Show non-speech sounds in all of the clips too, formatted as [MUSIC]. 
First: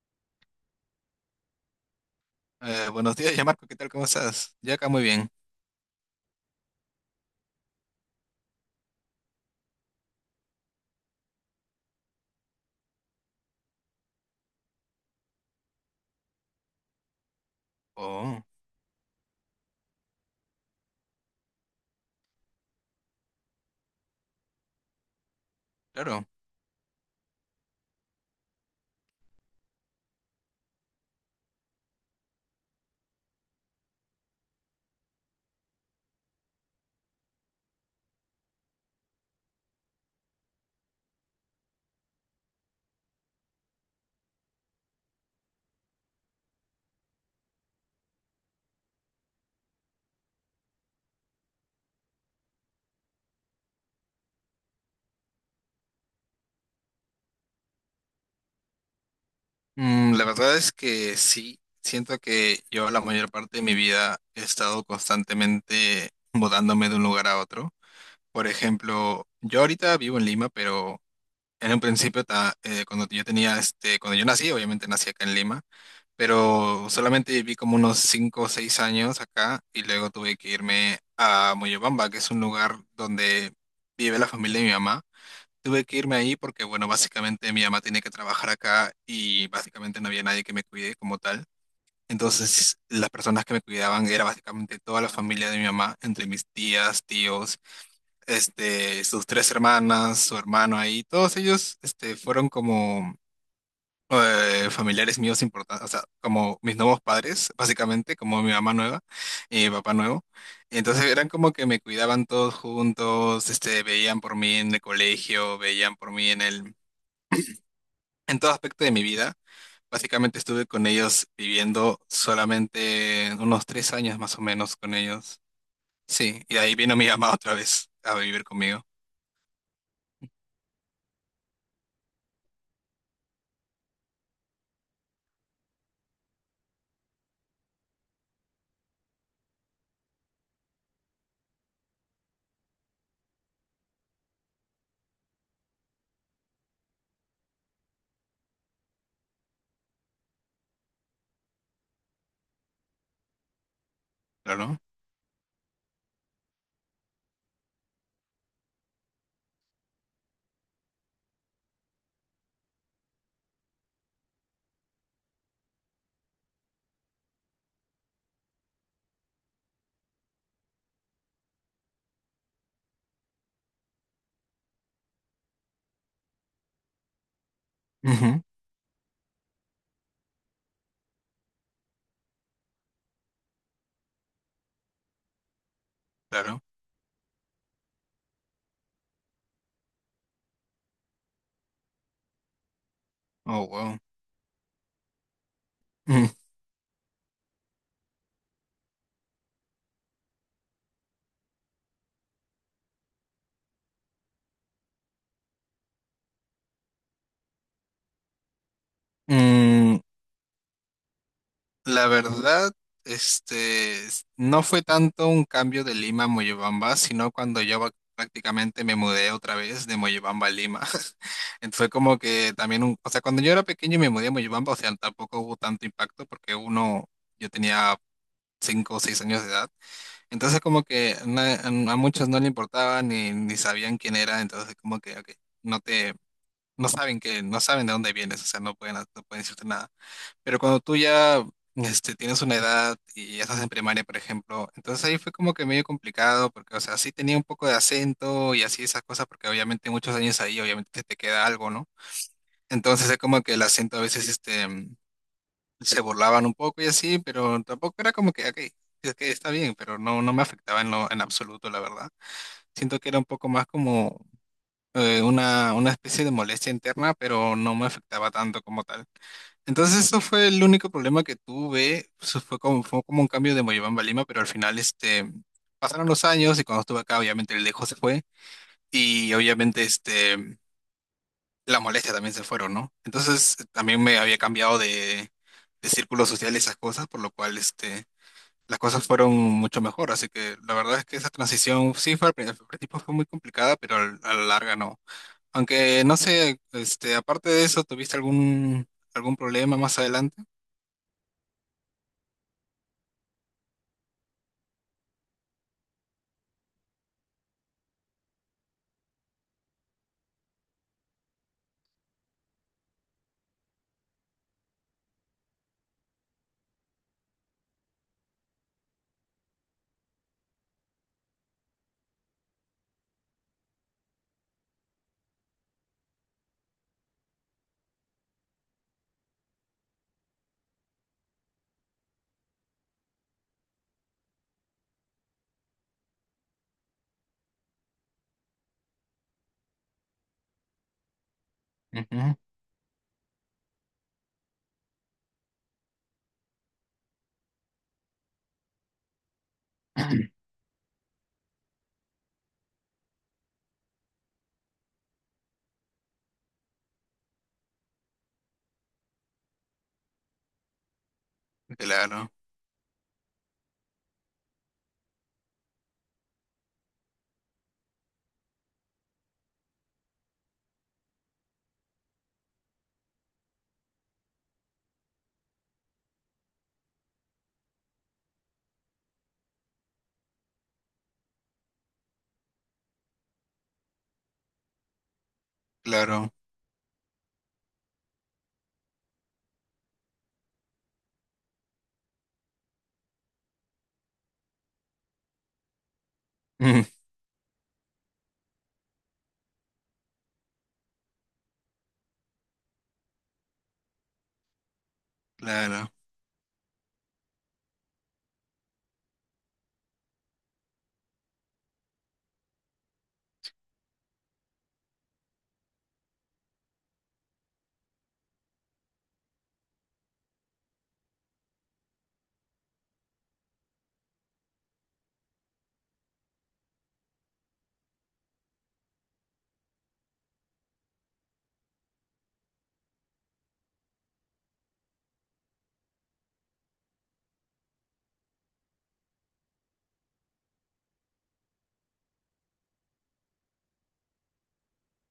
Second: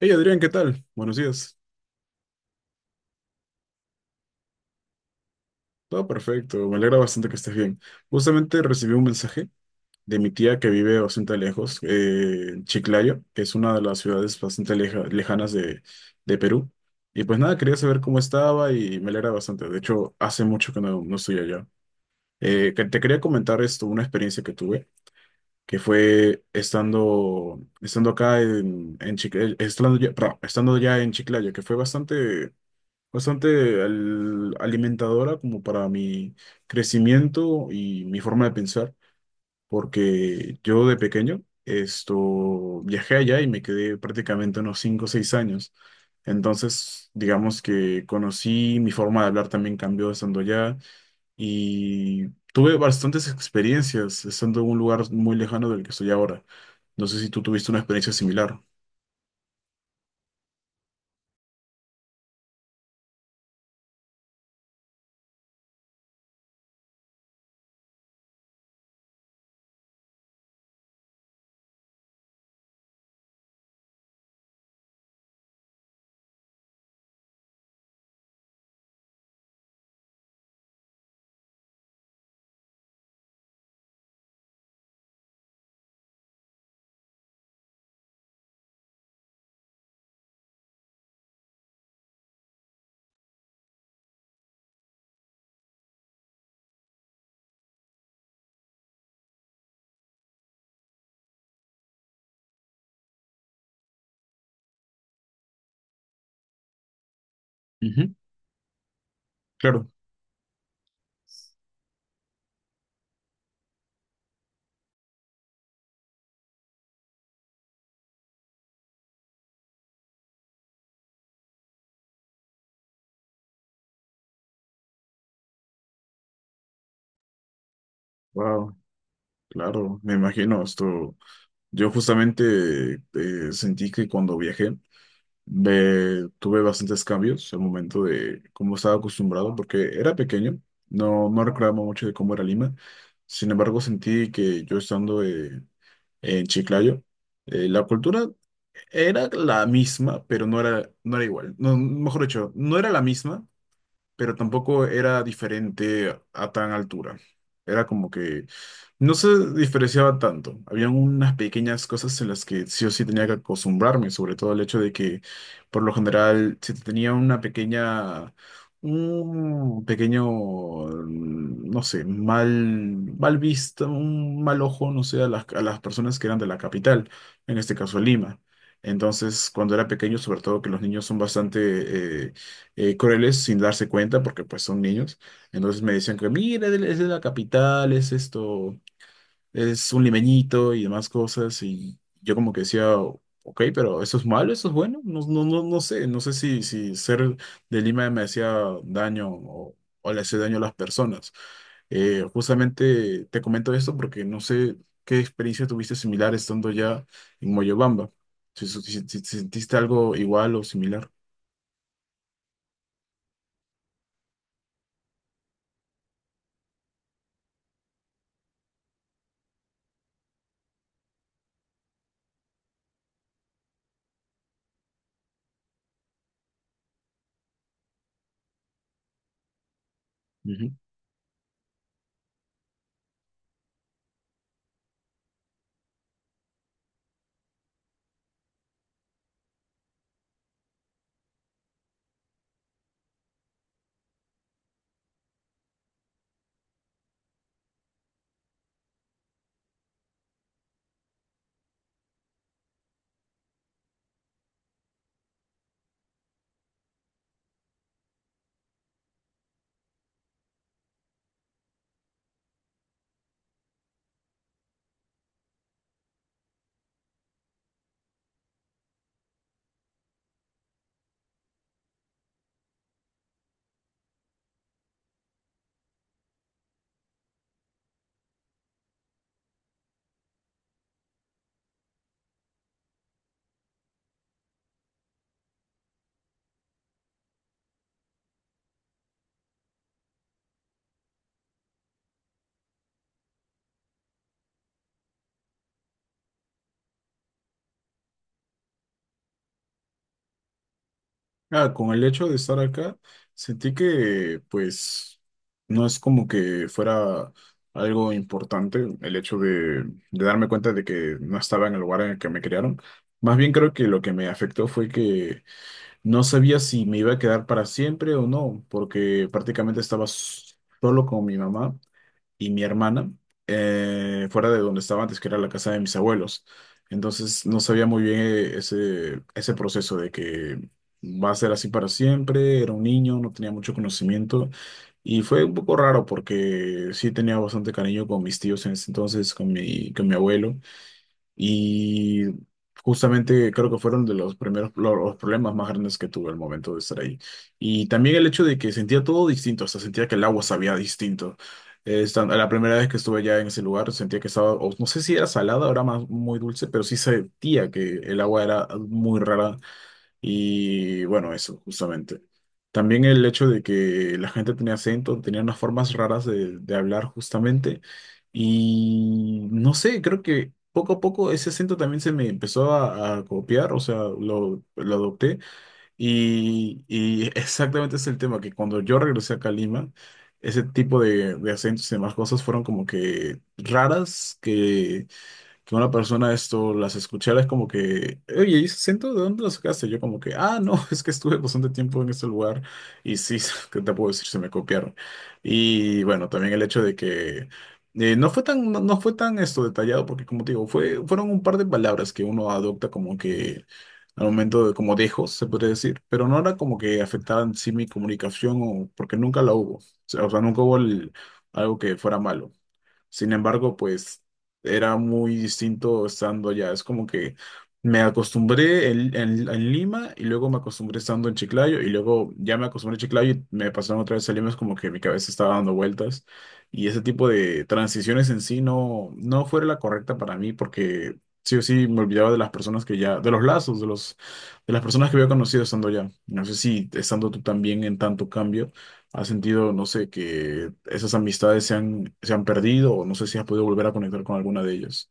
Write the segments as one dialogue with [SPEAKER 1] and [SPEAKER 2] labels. [SPEAKER 1] Hey Adrián, ¿qué tal? Buenos días.
[SPEAKER 2] Buenos días, ya Marco, ¿qué tal? ¿Cómo estás? Ya acá muy bien.
[SPEAKER 1] Todo perfecto, me alegra bastante que estés bien. Justamente recibí un mensaje de mi tía que vive bastante lejos, en Chiclayo, que es una de las ciudades bastante lejanas de Perú. Y pues nada, quería saber cómo
[SPEAKER 2] Oh,
[SPEAKER 1] estaba y me alegra bastante. De hecho, hace mucho que no estoy allá. Te quería comentar esto, una experiencia que tuve, que
[SPEAKER 2] claro.
[SPEAKER 1] fue estando acá en Chiclayo, estando ya, perdón, estando ya en Chiclayo, que fue bastante alimentadora como para mi crecimiento y mi forma de pensar, porque yo de pequeño esto viajé allá y me quedé prácticamente unos 5 o 6 años. Entonces, digamos que conocí, mi forma de hablar también cambió estando allá y tuve bastantes experiencias estando en un lugar muy lejano del que estoy ahora. No sé si tú tuviste una experiencia similar.
[SPEAKER 2] La verdad es que sí, siento que yo la mayor parte de mi vida he estado constantemente mudándome de un lugar a otro. Por ejemplo, yo ahorita vivo en Lima, pero en un principio, cuando yo este, cuando yo nací, obviamente nací acá en Lima, pero solamente viví como unos 5 o 6 años acá y luego tuve que irme a Moyobamba, que es un lugar donde vive la familia de mi mamá. Tuve que irme ahí porque, bueno, básicamente mi mamá tenía que trabajar acá y básicamente no había nadie que me cuide como tal. Entonces, las personas que me cuidaban era básicamente toda la familia de mi mamá, entre mis tías, tíos, este, sus 3 hermanas, su hermano ahí, todos ellos, este, fueron como familiares míos importantes, o sea, como mis nuevos padres,
[SPEAKER 1] Ujú.
[SPEAKER 2] básicamente, como mi mamá nueva y mi
[SPEAKER 1] Claro,
[SPEAKER 2] papá nuevo. Entonces eran como que me cuidaban todos juntos, este, veían por mí en el colegio, veían por mí en el en todo aspecto de mi vida. Básicamente estuve con ellos viviendo solamente unos 3 años más o menos con ellos. Sí, y de ahí vino mi mamá otra vez a vivir
[SPEAKER 1] wow,
[SPEAKER 2] conmigo.
[SPEAKER 1] claro, me imagino esto. Yo justamente sentí que cuando viajé tuve bastantes cambios al momento de cómo estaba acostumbrado, porque era pequeño, no recordaba mucho de cómo era Lima. Sin embargo, sentí que yo estando en Chiclayo, la cultura era la misma, pero no era igual. No, mejor dicho, no era la misma, pero
[SPEAKER 2] Claro.
[SPEAKER 1] tampoco era diferente a tan altura. Era como que no se diferenciaba tanto. Habían unas pequeñas cosas en las que sí o sí tenía que acostumbrarme, sobre todo el hecho de que, por lo general, si tenía una pequeña, un pequeño, no sé, mal vista, un mal ojo, no sé, a a las personas que eran de la capital, en este caso Lima.
[SPEAKER 2] Ujú.
[SPEAKER 1] Entonces, cuando era pequeño, sobre todo que los niños son bastante crueles sin darse cuenta porque pues son niños. Entonces me decían que,
[SPEAKER 2] Claro.
[SPEAKER 1] mira, él es de la capital, es esto, es un limeñito y demás cosas. Y yo como que decía, ok,
[SPEAKER 2] Oh, wow.
[SPEAKER 1] pero ¿eso es malo? ¿Eso es bueno? No sé, no
[SPEAKER 2] Mm.
[SPEAKER 1] sé si ser de Lima me hacía daño o le hacía daño a las personas. Justamente te comento esto porque no sé qué experiencia tuviste similar estando ya en Moyobamba. Si sentiste
[SPEAKER 2] Mm,
[SPEAKER 1] algo igual o similar.
[SPEAKER 2] La verdad, este, no fue tanto un cambio de Lima a Moyobamba, sino cuando yo prácticamente me mudé otra vez de Moyobamba a Lima. [LAUGHS] Entonces fue como que también, o sea, cuando yo era pequeño y me mudé a Moyobamba, o sea, tampoco hubo tanto impacto porque uno, yo tenía 5 o 6 años de edad. Entonces como que a muchos no le importaba ni, ni sabían quién era, entonces como que ok, no te, no saben que, no saben de dónde vienes, o sea, no pueden, no pueden decirte nada. Pero cuando tú ya este, tienes una edad y ya estás en primaria, por ejemplo, entonces ahí fue como que medio complicado, porque, o sea, sí tenía un poco de acento y así esas cosas, porque obviamente muchos años ahí, obviamente se te queda algo, ¿no? Entonces es como que el acento a veces este, se burlaban un poco y así, pero tampoco era como que, ok, es que está bien, pero no, no me afectaba en lo, en absoluto, la verdad. Siento que era un poco más como una especie de molestia interna, pero no me afectaba tanto como tal. Entonces, eso fue el único problema que tuve. Eso fue como un cambio de Moyobamba a Lima, pero al final este, pasaron los años y cuando estuve acá, obviamente el dejo se fue y obviamente este, las molestias también se fueron, ¿no? Entonces, también me había cambiado de círculo social y esas cosas, por lo cual este, las cosas fueron mucho mejor. Así que la verdad es que esa transición, sí, fue al principio fue muy complicada, pero a la larga no. Aunque no sé, este, aparte de eso, ¿tuviste algún, algún problema más adelante?
[SPEAKER 1] Ah, con el hecho de estar acá, sentí que pues no es como que fuera algo importante el hecho de darme cuenta de que no estaba en el lugar en el que me criaron. Más bien creo que lo que me afectó fue que no sabía si me iba a quedar para siempre o no, porque prácticamente solo con mi mamá y mi hermana fuera de donde estaba antes, que era la casa de mis abuelos. Entonces no sabía muy bien ese proceso de que va a ser así para siempre. Era un niño, no tenía mucho conocimiento y fue un poco raro porque sí tenía bastante cariño con mis tíos en ese entonces, con mi abuelo. Y
[SPEAKER 2] Ujú.
[SPEAKER 1] justamente creo que fueron de los primeros los problemas más grandes que tuve al momento de estar ahí. Y también el hecho de que sentía todo distinto, hasta sentía que el agua
[SPEAKER 2] [CLEARS THROAT]
[SPEAKER 1] sabía distinto. La primera vez que estuve allá en ese lugar sentía que estaba, o no sé si era salada, ahora más muy dulce, pero sí sentía que el agua era muy rara y bueno, eso, justamente.
[SPEAKER 2] Claro,
[SPEAKER 1] También el hecho de que la gente tenía acento, tenía unas formas raras de hablar justamente. Y no sé, creo que poco a poco ese acento también se me empezó a copiar, o sea, lo adopté. Y [LAUGHS] exactamente es el tema, que cuando yo regresé acá a Lima, ese tipo de acentos y demás cosas fueron como que raras que una persona
[SPEAKER 2] claro,
[SPEAKER 1] esto las escuchara, es como que, oye, ¿y ese acento de dónde lo sacaste? Yo como que, ah, no, [LAUGHS] es que estuve bastante tiempo en este lugar y sí, [LAUGHS] ¿qué te puedo decir? Se me copiaron. Y bueno, también
[SPEAKER 2] [LAUGHS]
[SPEAKER 1] el hecho
[SPEAKER 2] mm,
[SPEAKER 1] de que no fue tan esto detallado, porque como te digo, fueron un par de palabras que uno adopta como que al momento de como dejos, se podría
[SPEAKER 2] claro.
[SPEAKER 1] decir, pero no era como que afectaran sí mi comunicación o porque nunca la hubo. O sea, nunca hubo algo que fuera malo. Sin embargo, pues era muy distinto estando allá. Es como que me acostumbré en, en Lima y luego me acostumbré estando en Chiclayo y luego ya me acostumbré a Chiclayo y me pasaron otra vez a Lima. Es como que mi cabeza estaba dando vueltas y ese tipo de transiciones en sí no fue la correcta para mí porque sí o sí me olvidaba de las personas que ya, de los lazos, de las personas que había conocido estando allá. No sé si estando tú también en tanto cambio. ¿Has sentido, no sé, que esas amistades se han perdido o no sé si has podido volver a conectar con alguna de ellas?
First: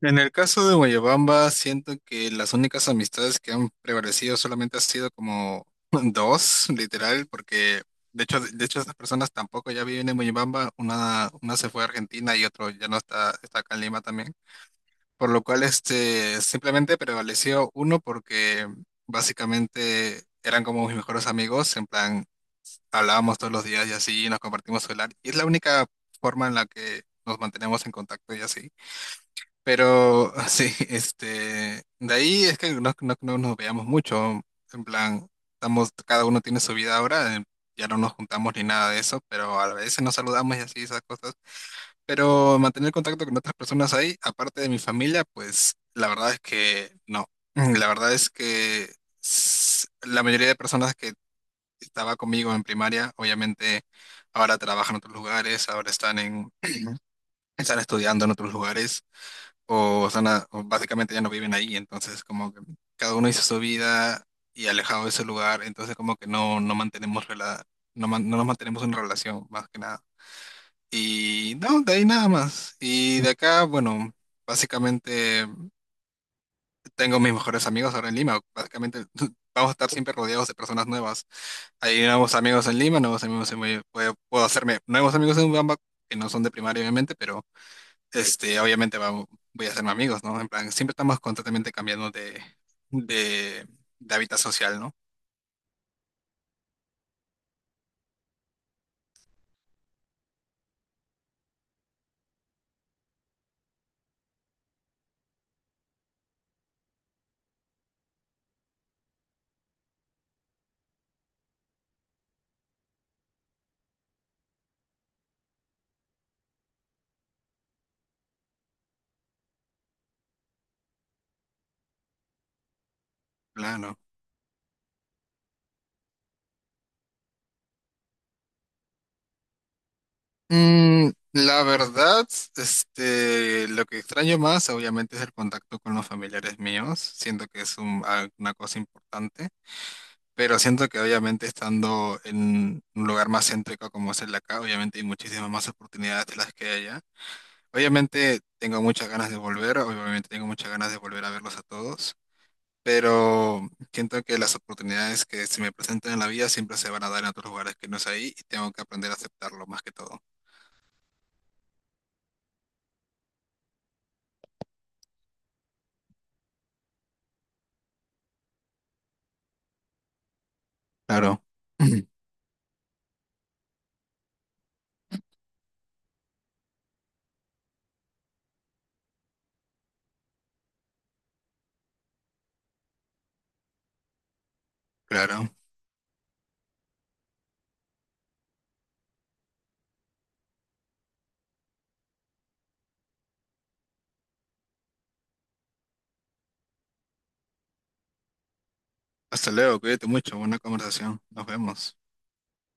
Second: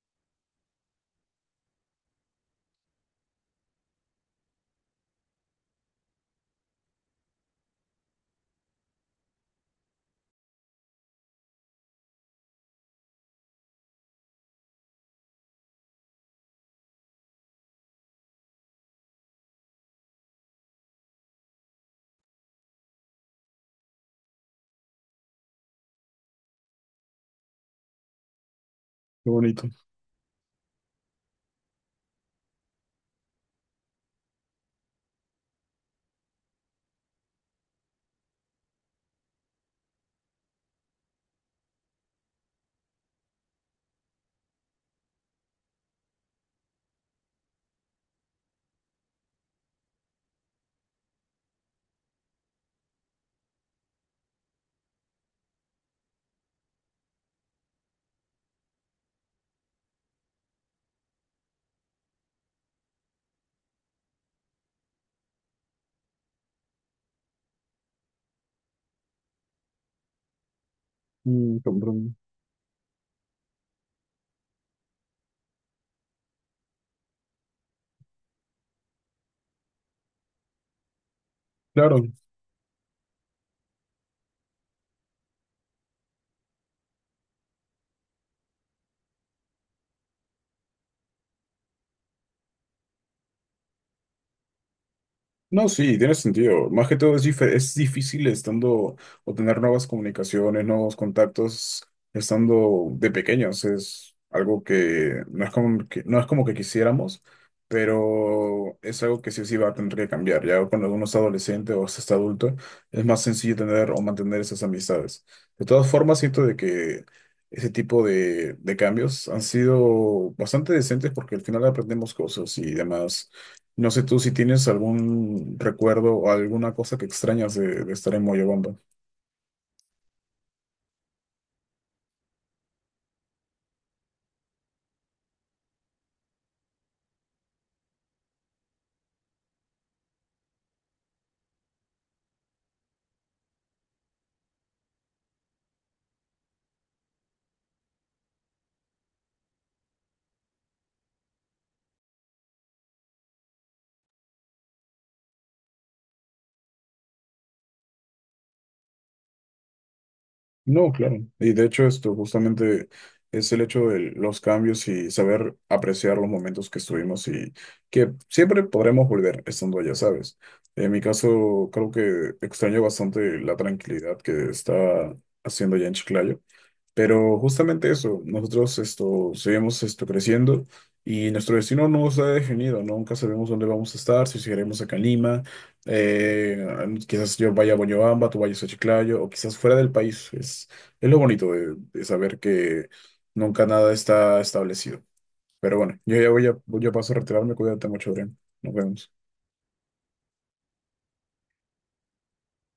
[SPEAKER 2] En el caso de Guayabamba, siento que las únicas amistades que han prevalecido solamente han sido como [LAUGHS] 2, literal, porque de hecho esas personas tampoco ya viven en Guayabamba, una se fue a Argentina y otro ya no está, está acá en Lima también, por lo cual este simplemente prevaleció uno porque básicamente eran como mis mejores amigos, en plan hablábamos todos los días y así, nos compartimos celular, y es la única forma en la que nos mantenemos en contacto y así.
[SPEAKER 1] Qué bonito.
[SPEAKER 2] Pero [LAUGHS] sí, este, de ahí es que no nos veíamos mucho, en plan, estamos, cada uno tiene su vida ahora, ya no nos juntamos ni nada de eso, pero a veces nos saludamos y así, esas cosas. Pero mantener contacto con otras personas ahí, aparte de mi familia, pues la verdad es que no. La verdad es que la mayoría de personas que estaba conmigo en primaria, obviamente ahora trabajan en otros lugares, ahora están estudiando en otros lugares, o, están o básicamente ya no viven ahí, entonces como que cada uno hizo su vida y alejado de ese lugar, entonces como que no, no mantenemos no nos mantenemos en relación más que nada. Y
[SPEAKER 1] Mm,
[SPEAKER 2] no, de ahí
[SPEAKER 1] comprendo.
[SPEAKER 2] nada más. Y de acá, bueno, básicamente tengo mis mejores amigos ahora en Lima. Básicamente [LAUGHS] vamos a estar siempre rodeados de personas nuevas.
[SPEAKER 1] Claro,
[SPEAKER 2] Hay nuevos amigos en Lima, nuevos amigos en Mollendo. Puedo, puedo hacerme nuevos amigos en Bamba, que no son de primaria, obviamente, pero este, obviamente voy a hacerme amigos, ¿no? En plan, siempre estamos constantemente cambiando de, de hábitat social, ¿no?
[SPEAKER 1] no, sí, tiene sentido. Más que todo es, dife es difícil estando o tener nuevas comunicaciones, nuevos contactos, estando de pequeños. Es algo que no es como que, no es como que quisiéramos, pero es algo que sí o sí va a tener que cambiar. Ya cuando uno es adolescente o se está adulto, es más sencillo tener o mantener esas amistades. De todas formas, siento de que ese tipo de cambios han sido bastante decentes porque al final aprendemos cosas y demás. No
[SPEAKER 2] Claro.
[SPEAKER 1] sé tú si tienes algún recuerdo o alguna cosa que extrañas de estar en Moyobamba.
[SPEAKER 2] La verdad, este, lo que extraño más, obviamente, es el contacto con los familiares míos. Siento que es una cosa importante, pero siento que obviamente estando en un lugar más céntrico como es el de acá, obviamente hay muchísimas más oportunidades de las que hay allá. Obviamente tengo muchas ganas de volver, obviamente tengo muchas ganas de volver a verlos a todos, pero siento que las oportunidades que se me presentan en la vida siempre se van a dar en otros lugares que no es ahí y tengo que aprender a aceptarlo más que todo.
[SPEAKER 1] No, claro. Y de hecho esto justamente es el hecho de los cambios y saber apreciar los momentos que estuvimos y que siempre podremos volver estando allá, ¿sabes? En mi
[SPEAKER 2] Claro.
[SPEAKER 1] caso creo
[SPEAKER 2] [CLEARS THROAT]
[SPEAKER 1] que extraño bastante la tranquilidad que está haciendo allá en Chiclayo. Pero justamente eso, nosotros esto, seguimos esto creciendo y nuestro destino no está definido, ¿no? Nunca sabemos dónde vamos a estar, si seguiremos acá en Lima,
[SPEAKER 2] Claro.
[SPEAKER 1] eh, quizás yo vaya a Boñobamba, tú vayas a Chiclayo, o quizás fuera del país. Es lo bonito de saber que nunca nada está establecido. Pero bueno, yo ya voy a paso a retirarme, cuídate mucho, Adrián. Nos vemos.
[SPEAKER 2] Hasta luego, cuídate mucho, buena conversación. Nos vemos.